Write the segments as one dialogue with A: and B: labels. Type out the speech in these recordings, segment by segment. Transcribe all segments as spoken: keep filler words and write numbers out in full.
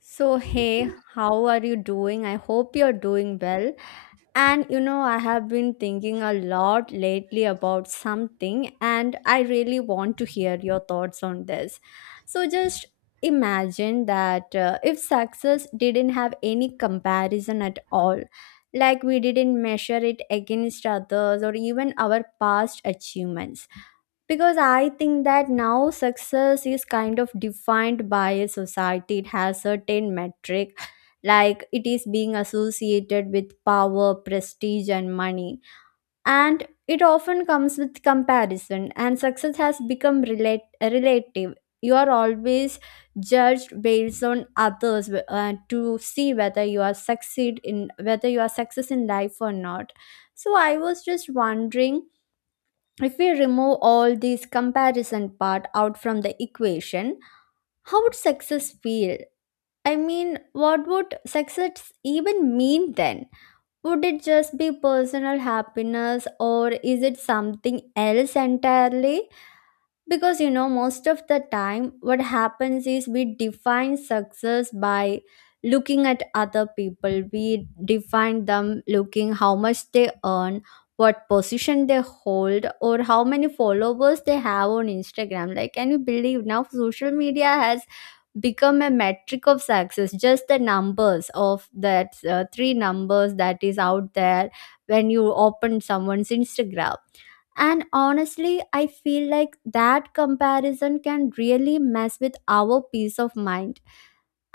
A: So, hey, how are you doing? I hope you're doing well. And you know, I have been thinking a lot lately about something, and I really want to hear your thoughts on this. So, just imagine that uh, if success didn't have any comparison at all, like we didn't measure it against others or even our past achievements, because I think that now success is kind of defined by a society. It has certain metric, like it is being associated with power, prestige and money, and it often comes with comparison, and success has become relate- relative. You are always judged based on others, uh, to see whether you are succeed in, whether you are success in life or not. So I was just wondering, if we remove all these comparison part out from the equation, how would success feel? I mean, what would success even mean then? Would it just be personal happiness, or is it something else entirely? Because you know, most of the time what happens is we define success by looking at other people. We define them looking how much they earn, what position they hold, or how many followers they have on Instagram. Like can you believe now social media has become a metric of success, just the numbers of that, uh, three numbers that is out there when you open someone's Instagram. And honestly, I feel like that comparison can really mess with our peace of mind.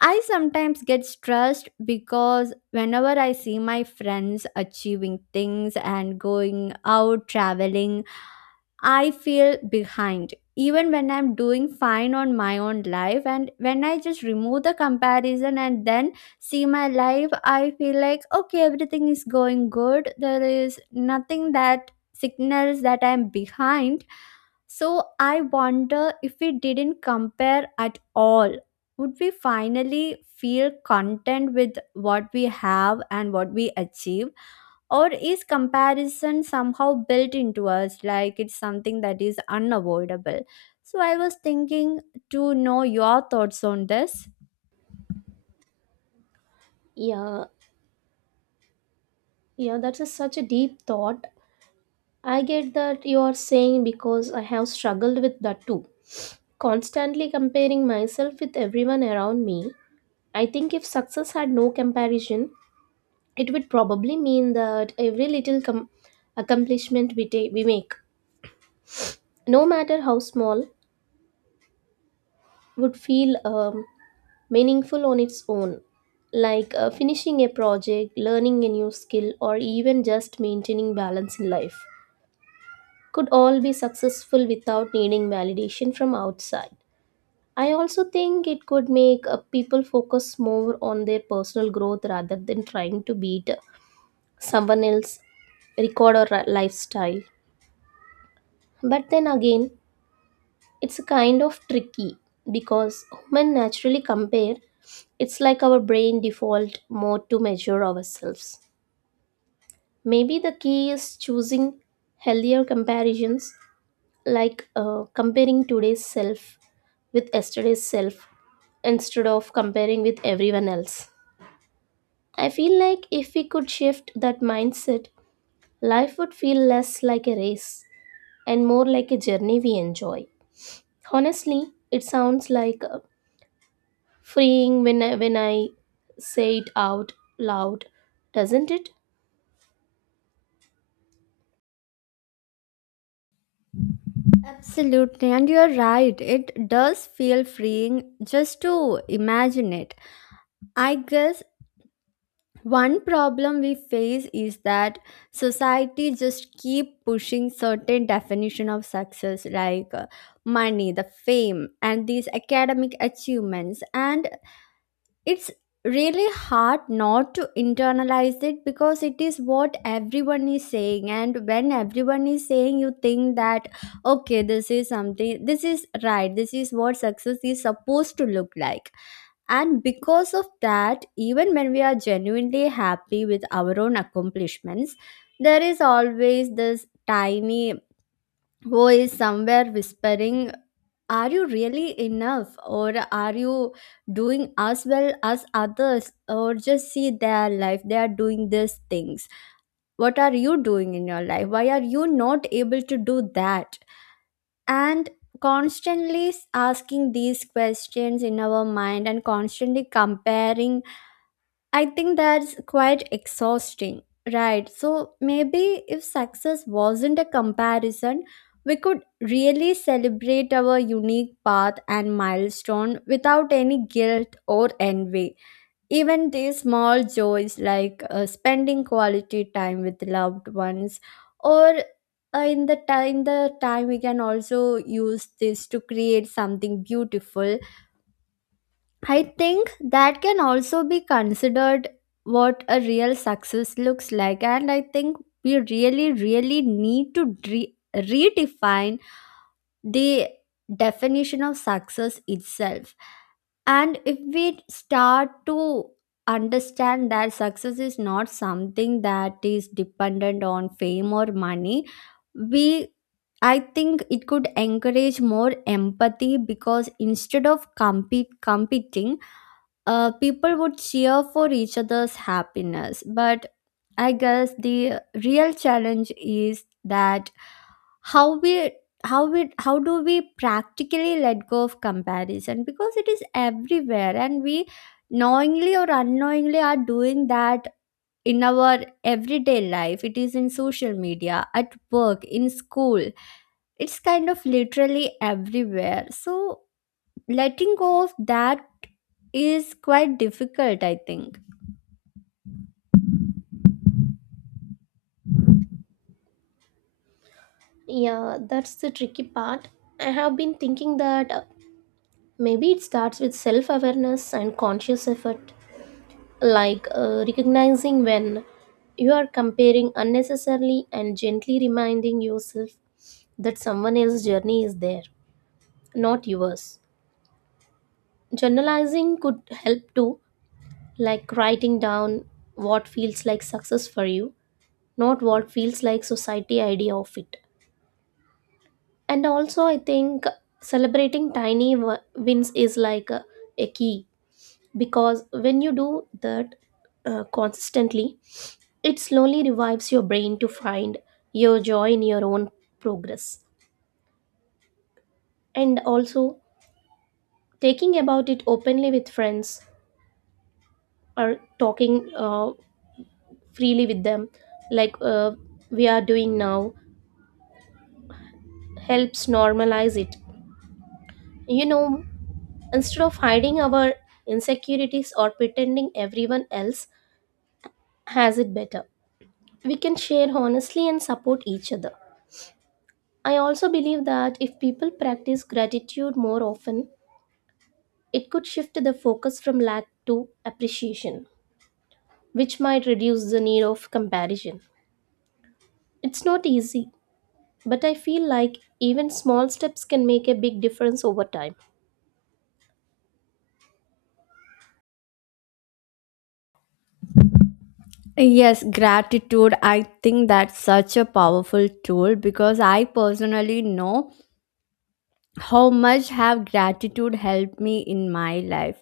A: I sometimes get stressed because whenever I see my friends achieving things and going out traveling, I feel behind. Even when I'm doing fine on my own life, and when I just remove the comparison and then see my life, I feel like, okay, everything is going good. There is nothing that signals that I'm behind. So I wonder, if we didn't compare at all, would we finally feel content with what we have and what we achieve? Or is comparison somehow built into us, like it's something that is unavoidable? So I was thinking to know your thoughts on this.
B: Yeah, yeah, that's a, such a deep thought. I get that you are saying because I have struggled with that too. Constantly comparing myself with everyone around me. I think if success had no comparison, it would probably mean that every little com- accomplishment we, ta- we make, no matter how small, would feel um, meaningful on its own. Like uh, finishing a project, learning a new skill, or even just maintaining balance in life could all be successful without needing validation from outside. I also think it could make uh, people focus more on their personal growth rather than trying to beat uh, someone else's record or ri- lifestyle. But then again, it's kind of tricky because human naturally compare. It's like our brain default mode to measure ourselves. Maybe the key is choosing healthier comparisons, like uh, comparing today's self with yesterday's self instead of comparing with everyone else. I feel like if we could shift that mindset, life would feel less like a race and more like a journey we enjoy. Honestly, it sounds like uh, freeing when I, when I say it out loud, doesn't it?
A: Absolutely, and you're right, it does feel freeing just to imagine it. I guess one problem we face is that society just keep pushing certain definition of success, like uh, money, the fame and these academic achievements. And it's really hard not to internalize it, because it is what everyone is saying, and when everyone is saying, you think that okay, this is something, this is right, this is what success is supposed to look like. And because of that, even when we are genuinely happy with our own accomplishments, there is always this tiny voice somewhere whispering, are you really enough, or are you doing as well as others? Or just see their life, they are doing these things, what are you doing in your life, why are you not able to do that? And constantly asking these questions in our mind, and constantly comparing, I think that's quite exhausting, right? So maybe if success wasn't a comparison, we could really celebrate our unique path and milestone without any guilt or envy. Even these small joys like uh, spending quality time with loved ones, or uh, in the time the time we can also use this to create something beautiful, I think that can also be considered what a real success looks like. And I think we really, really need to re- redefine the definition of success itself. And if we start to understand that success is not something that is dependent on fame or money, we, I think it could encourage more empathy, because instead of compete competing, uh, people would cheer for each other's happiness. But I guess the real challenge is that how we, how we, how do we practically let go of comparison, because it is everywhere, and we knowingly or unknowingly are doing that in our everyday life. It is in social media, at work, in school. It's kind of literally everywhere. So letting go of that is quite difficult, I think.
B: Yeah, that's the tricky part. I have been thinking that uh, maybe it starts with self awareness and conscious effort, like uh, recognizing when you are comparing unnecessarily and gently reminding yourself that someone else's journey is there, not yours. Journalizing could help too, like writing down what feels like success for you, not what feels like society idea of it. And also, I think celebrating tiny w- wins is like a, a key, because when you do that uh, consistently, it slowly revives your brain to find your joy in your own progress. And also, taking about it openly with friends or talking uh, freely with them, like uh, we are doing now, helps normalize it. You know, instead of hiding our insecurities or pretending everyone else has it better, we can share honestly and support each other. I also believe that if people practice gratitude more often, it could shift the focus from lack to appreciation, which might reduce the need of comparison. It's not easy, but I feel like even small steps can make a big difference over time.
A: Yes, gratitude. I think that's such a powerful tool, because I personally know how much have gratitude helped me in my life.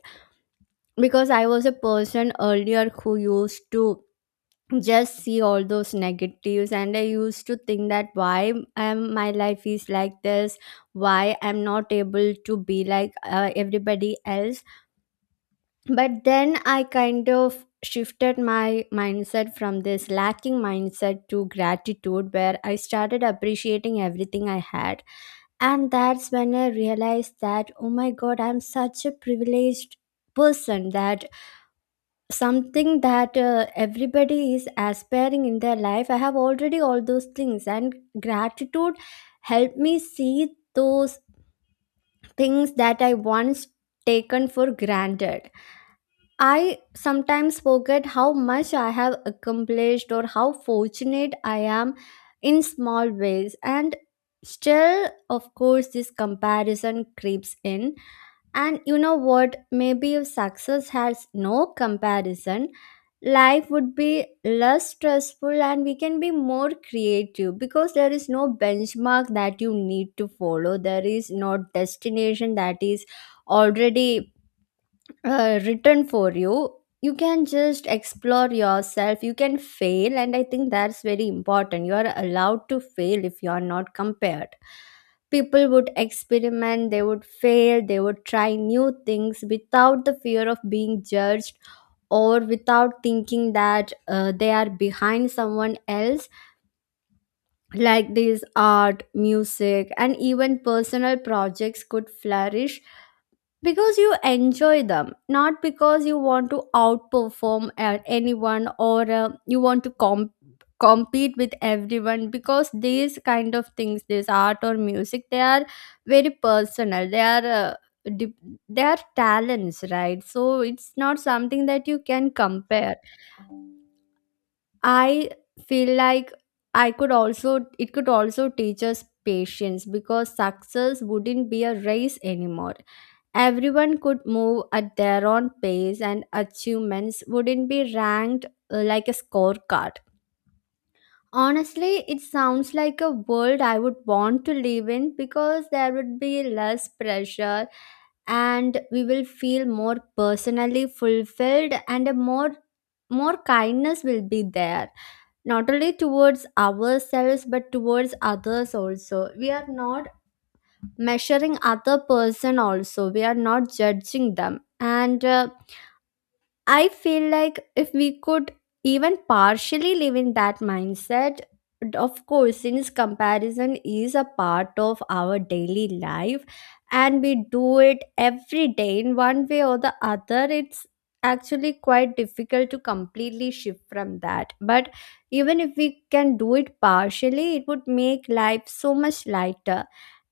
A: Because I was a person earlier who used to just see all those negatives, and I used to think that why am my life is like this, why I'm not able to be like uh, everybody else. But then I kind of shifted my mindset from this lacking mindset to gratitude, where I started appreciating everything I had. And that's when I realized that oh my god, I'm such a privileged person, that something that uh, everybody is aspiring in their life, I have already all those things. And gratitude helped me see those things that I once taken for granted. I sometimes forget how much I have accomplished, or how fortunate I am in small ways. And still, of course, this comparison creeps in. And you know what? Maybe if success has no comparison, life would be less stressful, and we can be more creative, because there is no benchmark that you need to follow. There is no destination that is already uh, written for you. You can just explore yourself, you can fail, and I think that's very important. You are allowed to fail. If you are not compared, people would experiment, they would fail, they would try new things without the fear of being judged, or without thinking that uh, they are behind someone else. Like this, art, music and even personal projects could flourish because you enjoy them, not because you want to outperform at anyone, or uh, you want to comp- compete with everyone. Because these kind of things, this art or music, they are very personal. They are uh, dip- they are talents, right? So it's not something that you can compare. I feel like I could also, it could also teach us patience, because success wouldn't be a race anymore. Everyone could move at their own pace, and achievements wouldn't be ranked uh, like a scorecard. Honestly, it sounds like a world I would want to live in, because there would be less pressure, and we will feel more personally fulfilled, and a more, more kindness will be there, not only towards ourselves but towards others also. We are not measuring other person, also we are not judging them, and uh, I feel like if we could even partially live in that mindset, d- of course, since comparison is a part of our daily life, and we do it every day in one way or the other, it's actually quite difficult to completely shift from that. But even if we can do it partially, it would make life so much lighter,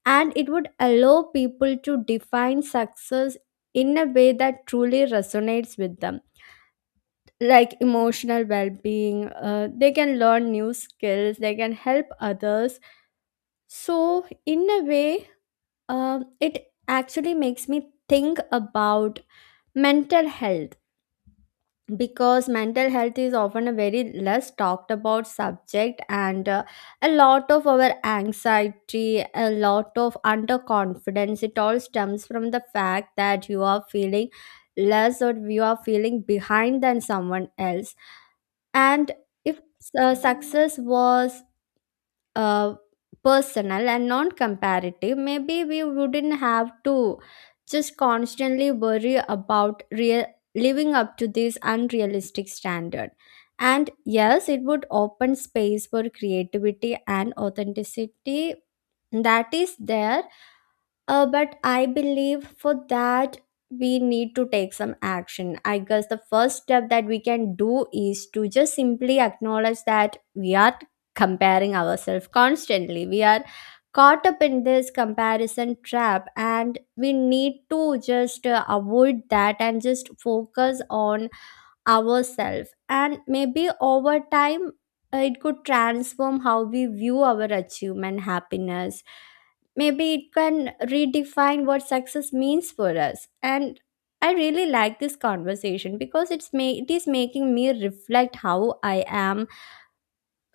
A: and it would allow people to define success in a way that truly resonates with them, like emotional well-being. Uh, they can learn new skills, they can help others. So in a way, um it actually makes me think about mental health, because mental health is often a very less talked about subject. And uh, a lot of our anxiety, a lot of underconfidence, it all stems from the fact that you are feeling less, or you are feeling behind than someone else. And if uh, success was uh, personal and non comparative, maybe we wouldn't have to just constantly worry about real living up to this unrealistic standard. And yes, it would open space for creativity and authenticity that is there, uh, but I believe for that we need to take some action. I guess the first step that we can do is to just simply acknowledge that we are comparing ourselves constantly. We are caught up in this comparison trap, and we need to just uh, avoid that and just focus on ourselves. And maybe over time uh, it could transform how we view our achievement, happiness. Maybe it can redefine what success means for us. And I really like this conversation, because it's ma- it is making me reflect how I am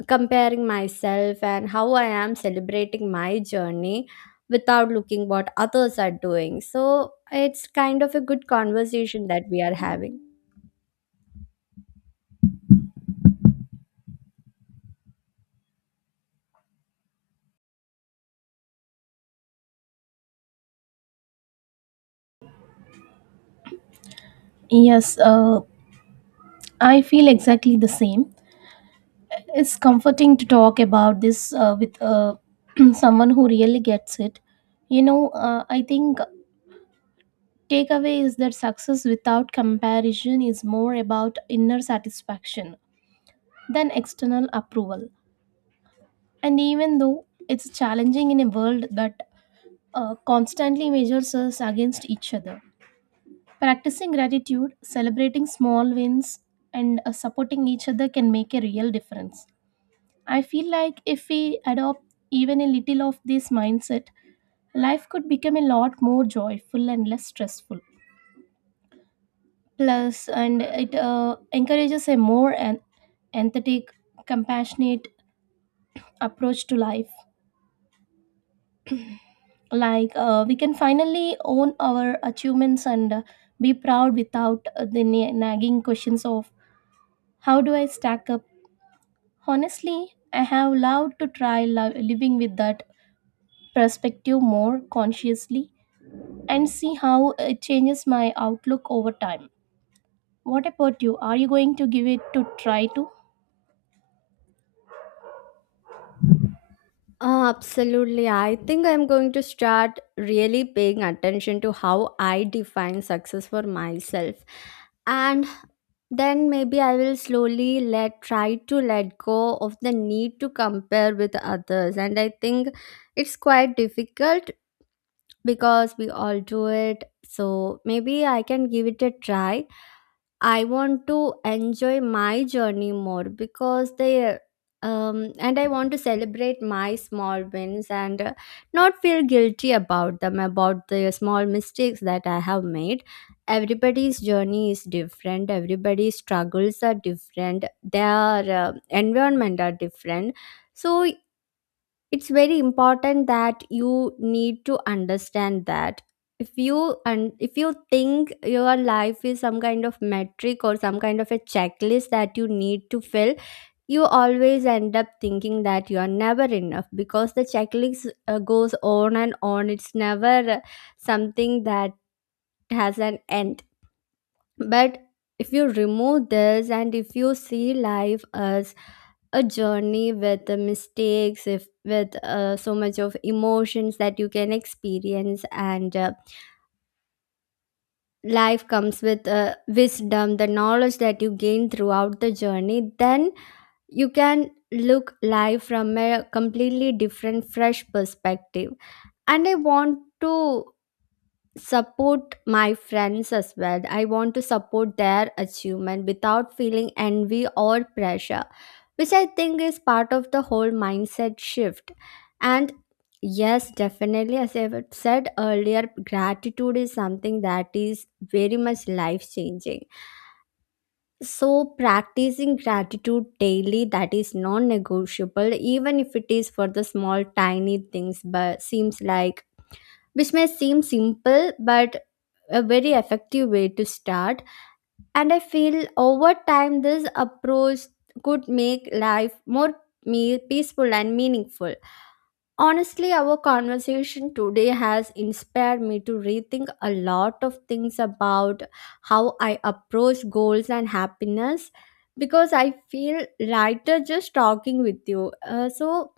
A: comparing myself, and how I am celebrating my journey without looking what others are doing. So it's kind of a good conversation that we are having.
B: Yes, uh, I feel exactly the same. It's comforting to talk about this uh, with uh, someone who really gets it. You know, uh, I think takeaway is that success without comparison is more about inner satisfaction than external approval. And even though it's challenging in a world that uh, constantly measures us against each other, practicing gratitude, celebrating small wins, and uh, supporting each other can make a real difference. I feel like if we adopt even a little of this mindset, life could become a lot more joyful and less stressful. Plus, and it uh, encourages a more an- empathetic, compassionate approach to life, like uh, we can finally own our achievements and uh, be proud without uh, the na- nagging questions of how do I stack up. Honestly, I have loved to try lo- living with that perspective more consciously and see how it changes my outlook over time. What about you, are you going to give it to try to?
A: Oh, absolutely. I think I'm going to start really paying attention to how I define success for myself. And then maybe I will slowly let try to let go of the need to compare with others. And I think it's quite difficult, because we all do it. So maybe I can give it a try. I want to enjoy my journey more, because they, um, and I want to celebrate my small wins, and uh, not feel guilty about them, about the small mistakes that I have made. Everybody's journey is different. Everybody's struggles are different. Their uh, environment are different. So it's very important that you need to understand that if you and if you think your life is some kind of metric or some kind of a checklist that you need to fill, you always end up thinking that you are never enough because the checklist uh, goes on and on. It's never uh, something that has an end. But if you remove this and if you see life as a journey with the mistakes, if with uh, so much of emotions that you can experience, and uh, life comes with uh, wisdom, the knowledge that you gain throughout the journey, then you can look life from a completely different, fresh perspective. And I want to support my friends as well. I want to support their achievement without feeling envy or pressure, which I think is part of the whole mindset shift. And yes, definitely, as I've said earlier, gratitude is something that is very much life changing. So, practicing gratitude daily, that is non negotiable, even if it is for the small, tiny things, but seems like, which may seem simple but a very effective way to start. And I feel over time this approach could make life more me- peaceful and meaningful. Honestly, our conversation today has inspired me to rethink a lot of things about how I approach goals and happiness, because I feel lighter just talking with you. Uh, so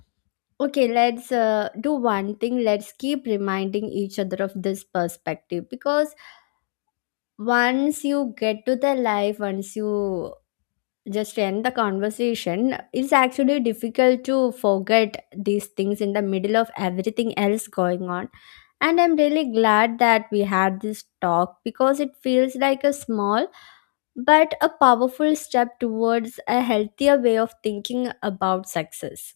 A: okay, let's uh, do one thing. Let's keep reminding each other of this perspective, because once you get to the life, once you just end the conversation, it's actually difficult to forget these things in the middle of everything else going on. And I'm really glad that we had this talk because it feels like a small but a powerful step towards a healthier way of thinking about success.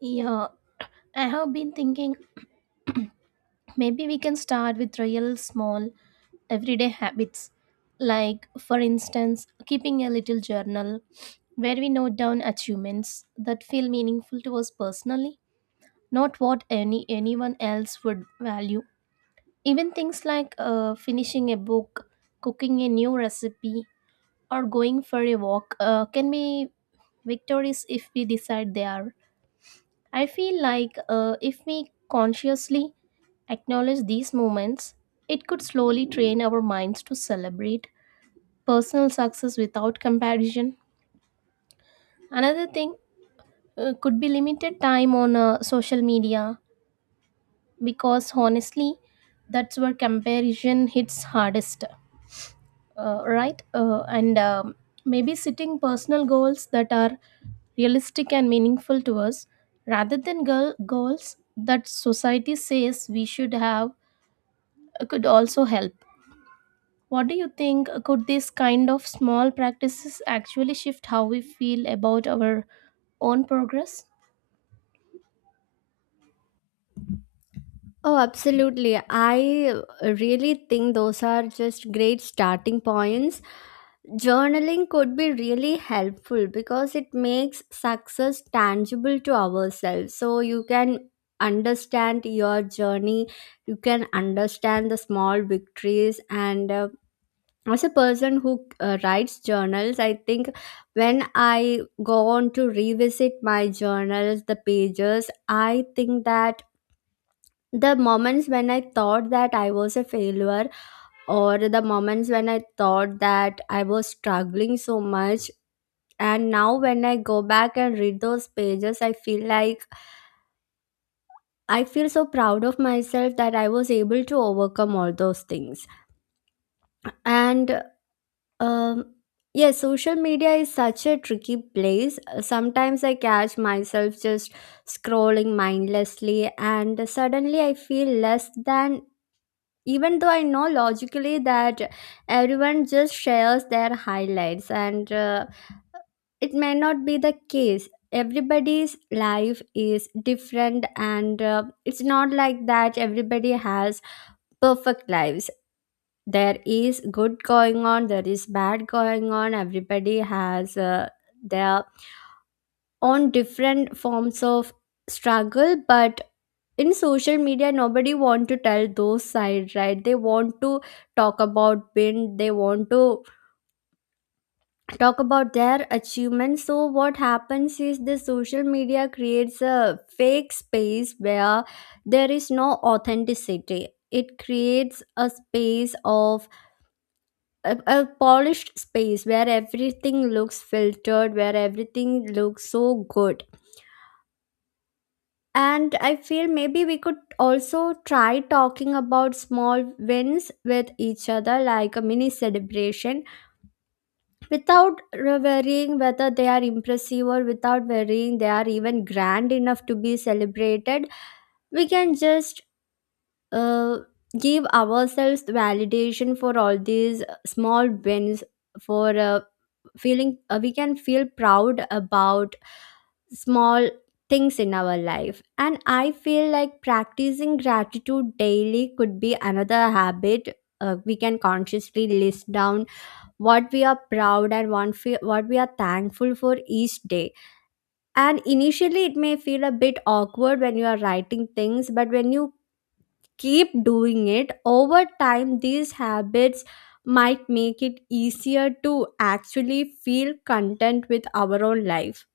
B: Yeah, I have been thinking maybe we can start with real small everyday habits, like, for instance, keeping a little journal where we note down achievements that feel meaningful to us personally, not what any anyone else would value. Even things like uh, finishing a book, cooking a new recipe, or going for a walk uh, can be victories if we decide they are. I feel like uh, if we consciously acknowledge these moments, it could slowly train our minds to celebrate personal success without comparison. Another thing uh, could be limited time on uh, social media, because honestly, that's where comparison hits hardest, uh, right? Uh, and um, maybe setting personal goals that are realistic and meaningful to us rather than girl goals that society says we should have uh, could also help. What do you think? Could these kind of small practices actually shift how we feel about our own progress?
A: Oh, absolutely. I really think those are just great starting points. Journaling could be really helpful because it makes success tangible to ourselves. So you can understand your journey, you can understand the small victories. And uh, as a person who uh, writes journals, I think when I go on to revisit my journals, the pages, I think that the moments when I thought that I was a failure or the moments when I thought that I was struggling so much, and now when I go back and read those pages, I feel like I feel so proud of myself that I was able to overcome all those things. And um yeah, social media is such a tricky place. Sometimes I catch myself just scrolling mindlessly and suddenly I feel less than, even though I know logically that everyone just shares their highlights. And uh, it may not be the case. Everybody's life is different, and uh, it's not like that everybody has perfect lives. There is good going on, there is bad going on. Everybody has uh, their own different forms of struggle. But in social media, nobody want to tell those side, right? They want to talk about win, they want to talk about their achievements. So, what happens is the social media creates a fake space where there is no authenticity. It creates a space of a, a polished space where everything looks filtered, where everything looks so good. And I feel maybe we could also try talking about small wins with each other, like a mini celebration, without worrying whether they are impressive or without worrying they are even grand enough to be celebrated. We can just uh, give ourselves the validation for all these small wins, for uh, feeling, uh, we can feel proud about small things in our life. And I feel like practicing gratitude daily could be another habit. Uh, we can consciously list down what we are proud and one fe- what we are thankful for each day. And initially, it may feel a bit awkward when you are writing things, but when you keep doing it over time, these habits might make it easier to actually feel content with our own life.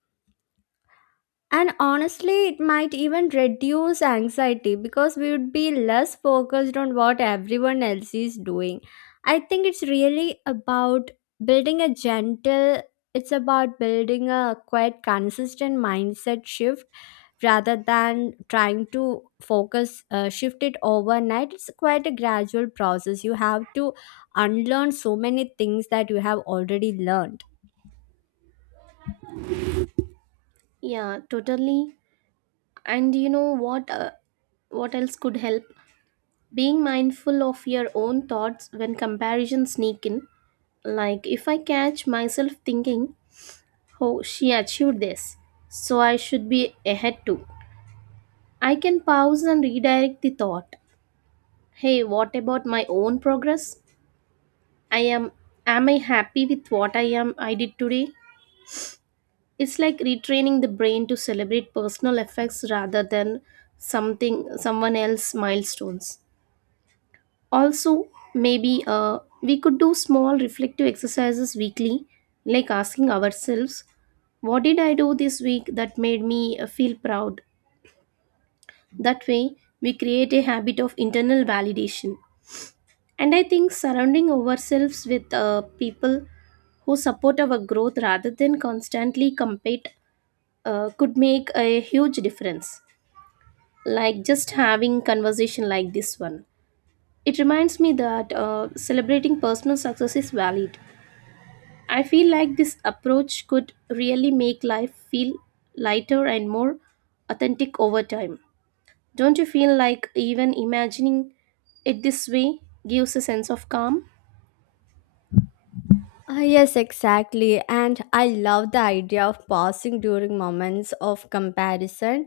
A: And honestly, it might even reduce anxiety because we would be less focused on what everyone else is doing. I think it's really about building a gentle, it's about building a quite consistent mindset shift rather than trying to focus uh, shift it overnight. It's quite a gradual process. You have to unlearn so many things that you have already learned.
B: Yeah, totally. And you know what? Uh, what else could help? Being mindful of your own thoughts when comparisons sneak in. Like if I catch myself thinking, "Oh, she achieved this, so I should be ahead too." I can pause and redirect the thought. Hey, what about my own progress? I am am I happy with what I am I did today? It's like retraining the brain to celebrate personal effects rather than something someone else milestones. Also, maybe uh, we could do small reflective exercises weekly, like asking ourselves, what did I do this week that made me uh, feel proud? That way, we create a habit of internal validation. And I think surrounding ourselves with uh, people who support our growth rather than constantly compete uh, could make a huge difference, like just having conversation like this one. It reminds me that uh, celebrating personal success is valid. I feel like this approach could really make life feel lighter and more authentic over time. Don't you feel like even imagining it this way gives a sense of calm?
A: Uh, yes, exactly. And I love the idea of pausing during moments of comparison.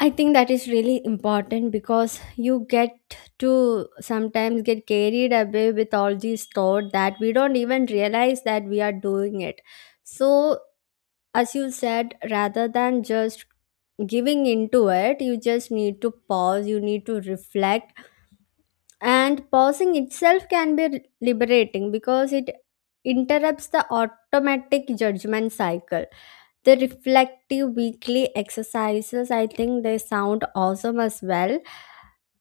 A: I think that is really important because you get to sometimes get carried away with all these thought that we don't even realize that we are doing it. So, as you said, rather than just giving into it, you just need to pause, you need to reflect, and pausing itself can be liberating because it interrupts the automatic judgment cycle. The reflective weekly exercises, I think they sound awesome as well.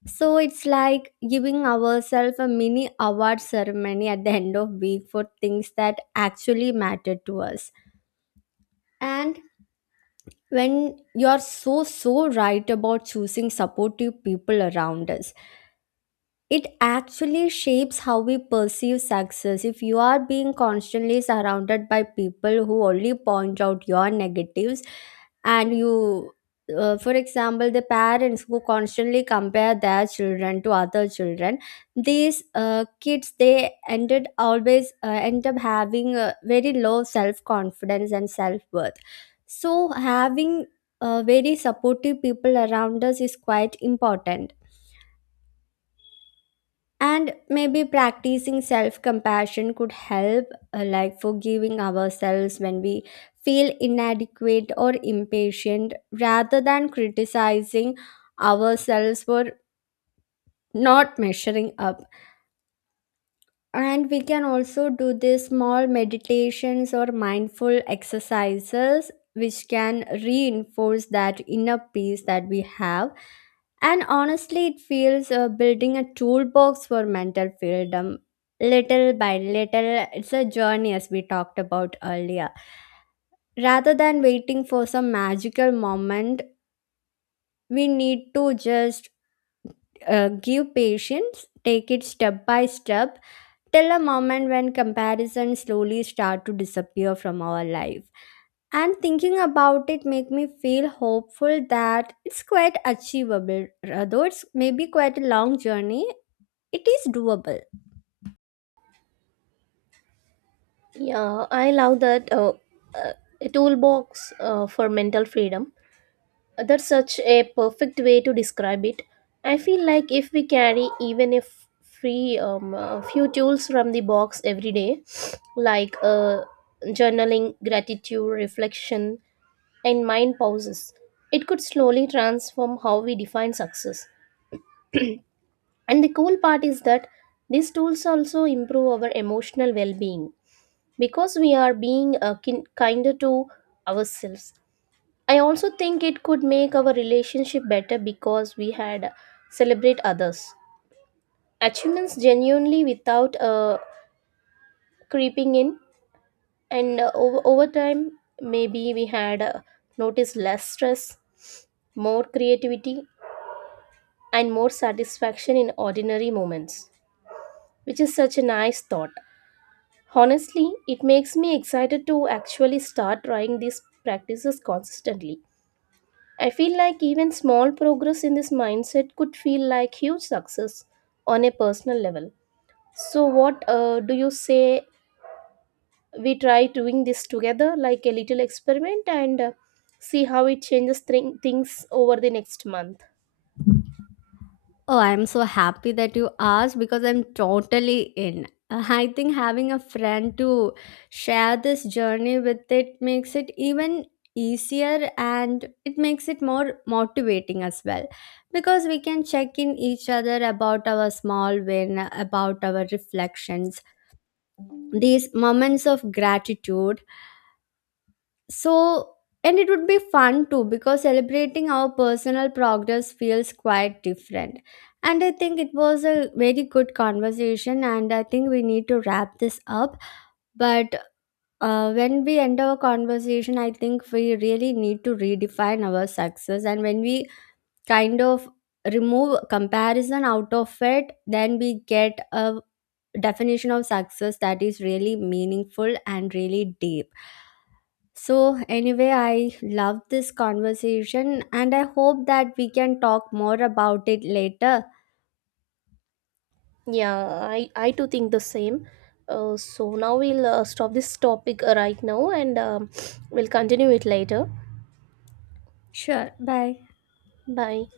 A: So it's like giving ourselves a mini award ceremony at the end of week for things that actually matter to us. And when you're so so right about choosing supportive people around us, it actually shapes how we perceive success. If you are being constantly surrounded by people who only point out your negatives, and you, uh, for example, the parents who constantly compare their children to other children, these uh, kids, they ended always uh, end up having a very low self confidence and self worth. So having uh, very supportive people around us is quite important. And maybe practicing self compassion could help, uh, like forgiving ourselves when we feel inadequate or impatient rather than criticizing ourselves for not measuring up. And we can also do these small meditations or mindful exercises which can reinforce that inner peace that we have. And honestly, it feels uh, building a toolbox for mental freedom little by little. It's a journey, as we talked about earlier, rather than waiting for some magical moment. We need to just uh, give patience, take it step by step, till a moment when comparisons slowly start to disappear from our life. And thinking about it make me feel hopeful that it's quite achievable. Although it's maybe quite a long journey, it is doable.
B: Yeah, I love that, uh, uh, a toolbox uh, for mental freedom. That's such a perfect way to describe it. I feel like if we carry even a f- free um, a few tools from the box every day, like uh, journaling, gratitude, reflection, and mind pauses, it could slowly transform how we define success. And the cool part is that these tools also improve our emotional well-being because we are being uh, kin- kinder to ourselves. I also think it could make our relationship better because we had celebrate others achievements genuinely without uh, creeping in. And uh, over, over time maybe we had uh, noticed less stress, more creativity, and more satisfaction in ordinary moments, which is such a nice thought. Honestly, it makes me excited to actually start trying these practices consistently. I feel like even small progress in this mindset could feel like huge success on a personal level. So, what uh, do you say we try doing this together, like a little experiment, and uh, see how it changes thing things over the next month?
A: Oh, I'm so happy that you asked because I'm totally in. Uh, I think having a friend to share this journey with, it makes it even easier and it makes it more motivating as well, because we can check in each other about our small win, about our reflections, these moments of gratitude. So, and it would be fun too because celebrating our personal progress feels quite different. And I think it was a very good conversation, and I think we need to wrap this up. But uh, when we end our conversation, I think we really need to redefine our success. And when we kind of remove comparison out of it, then we get a definition of success that is really meaningful and really deep. So, anyway, I love this conversation and I hope that we can talk more about it later.
B: Yeah, I, I too think the same. Uh, so, now we'll uh, stop this topic uh, right now and um, we'll continue it later.
A: Sure, bye.
B: Bye.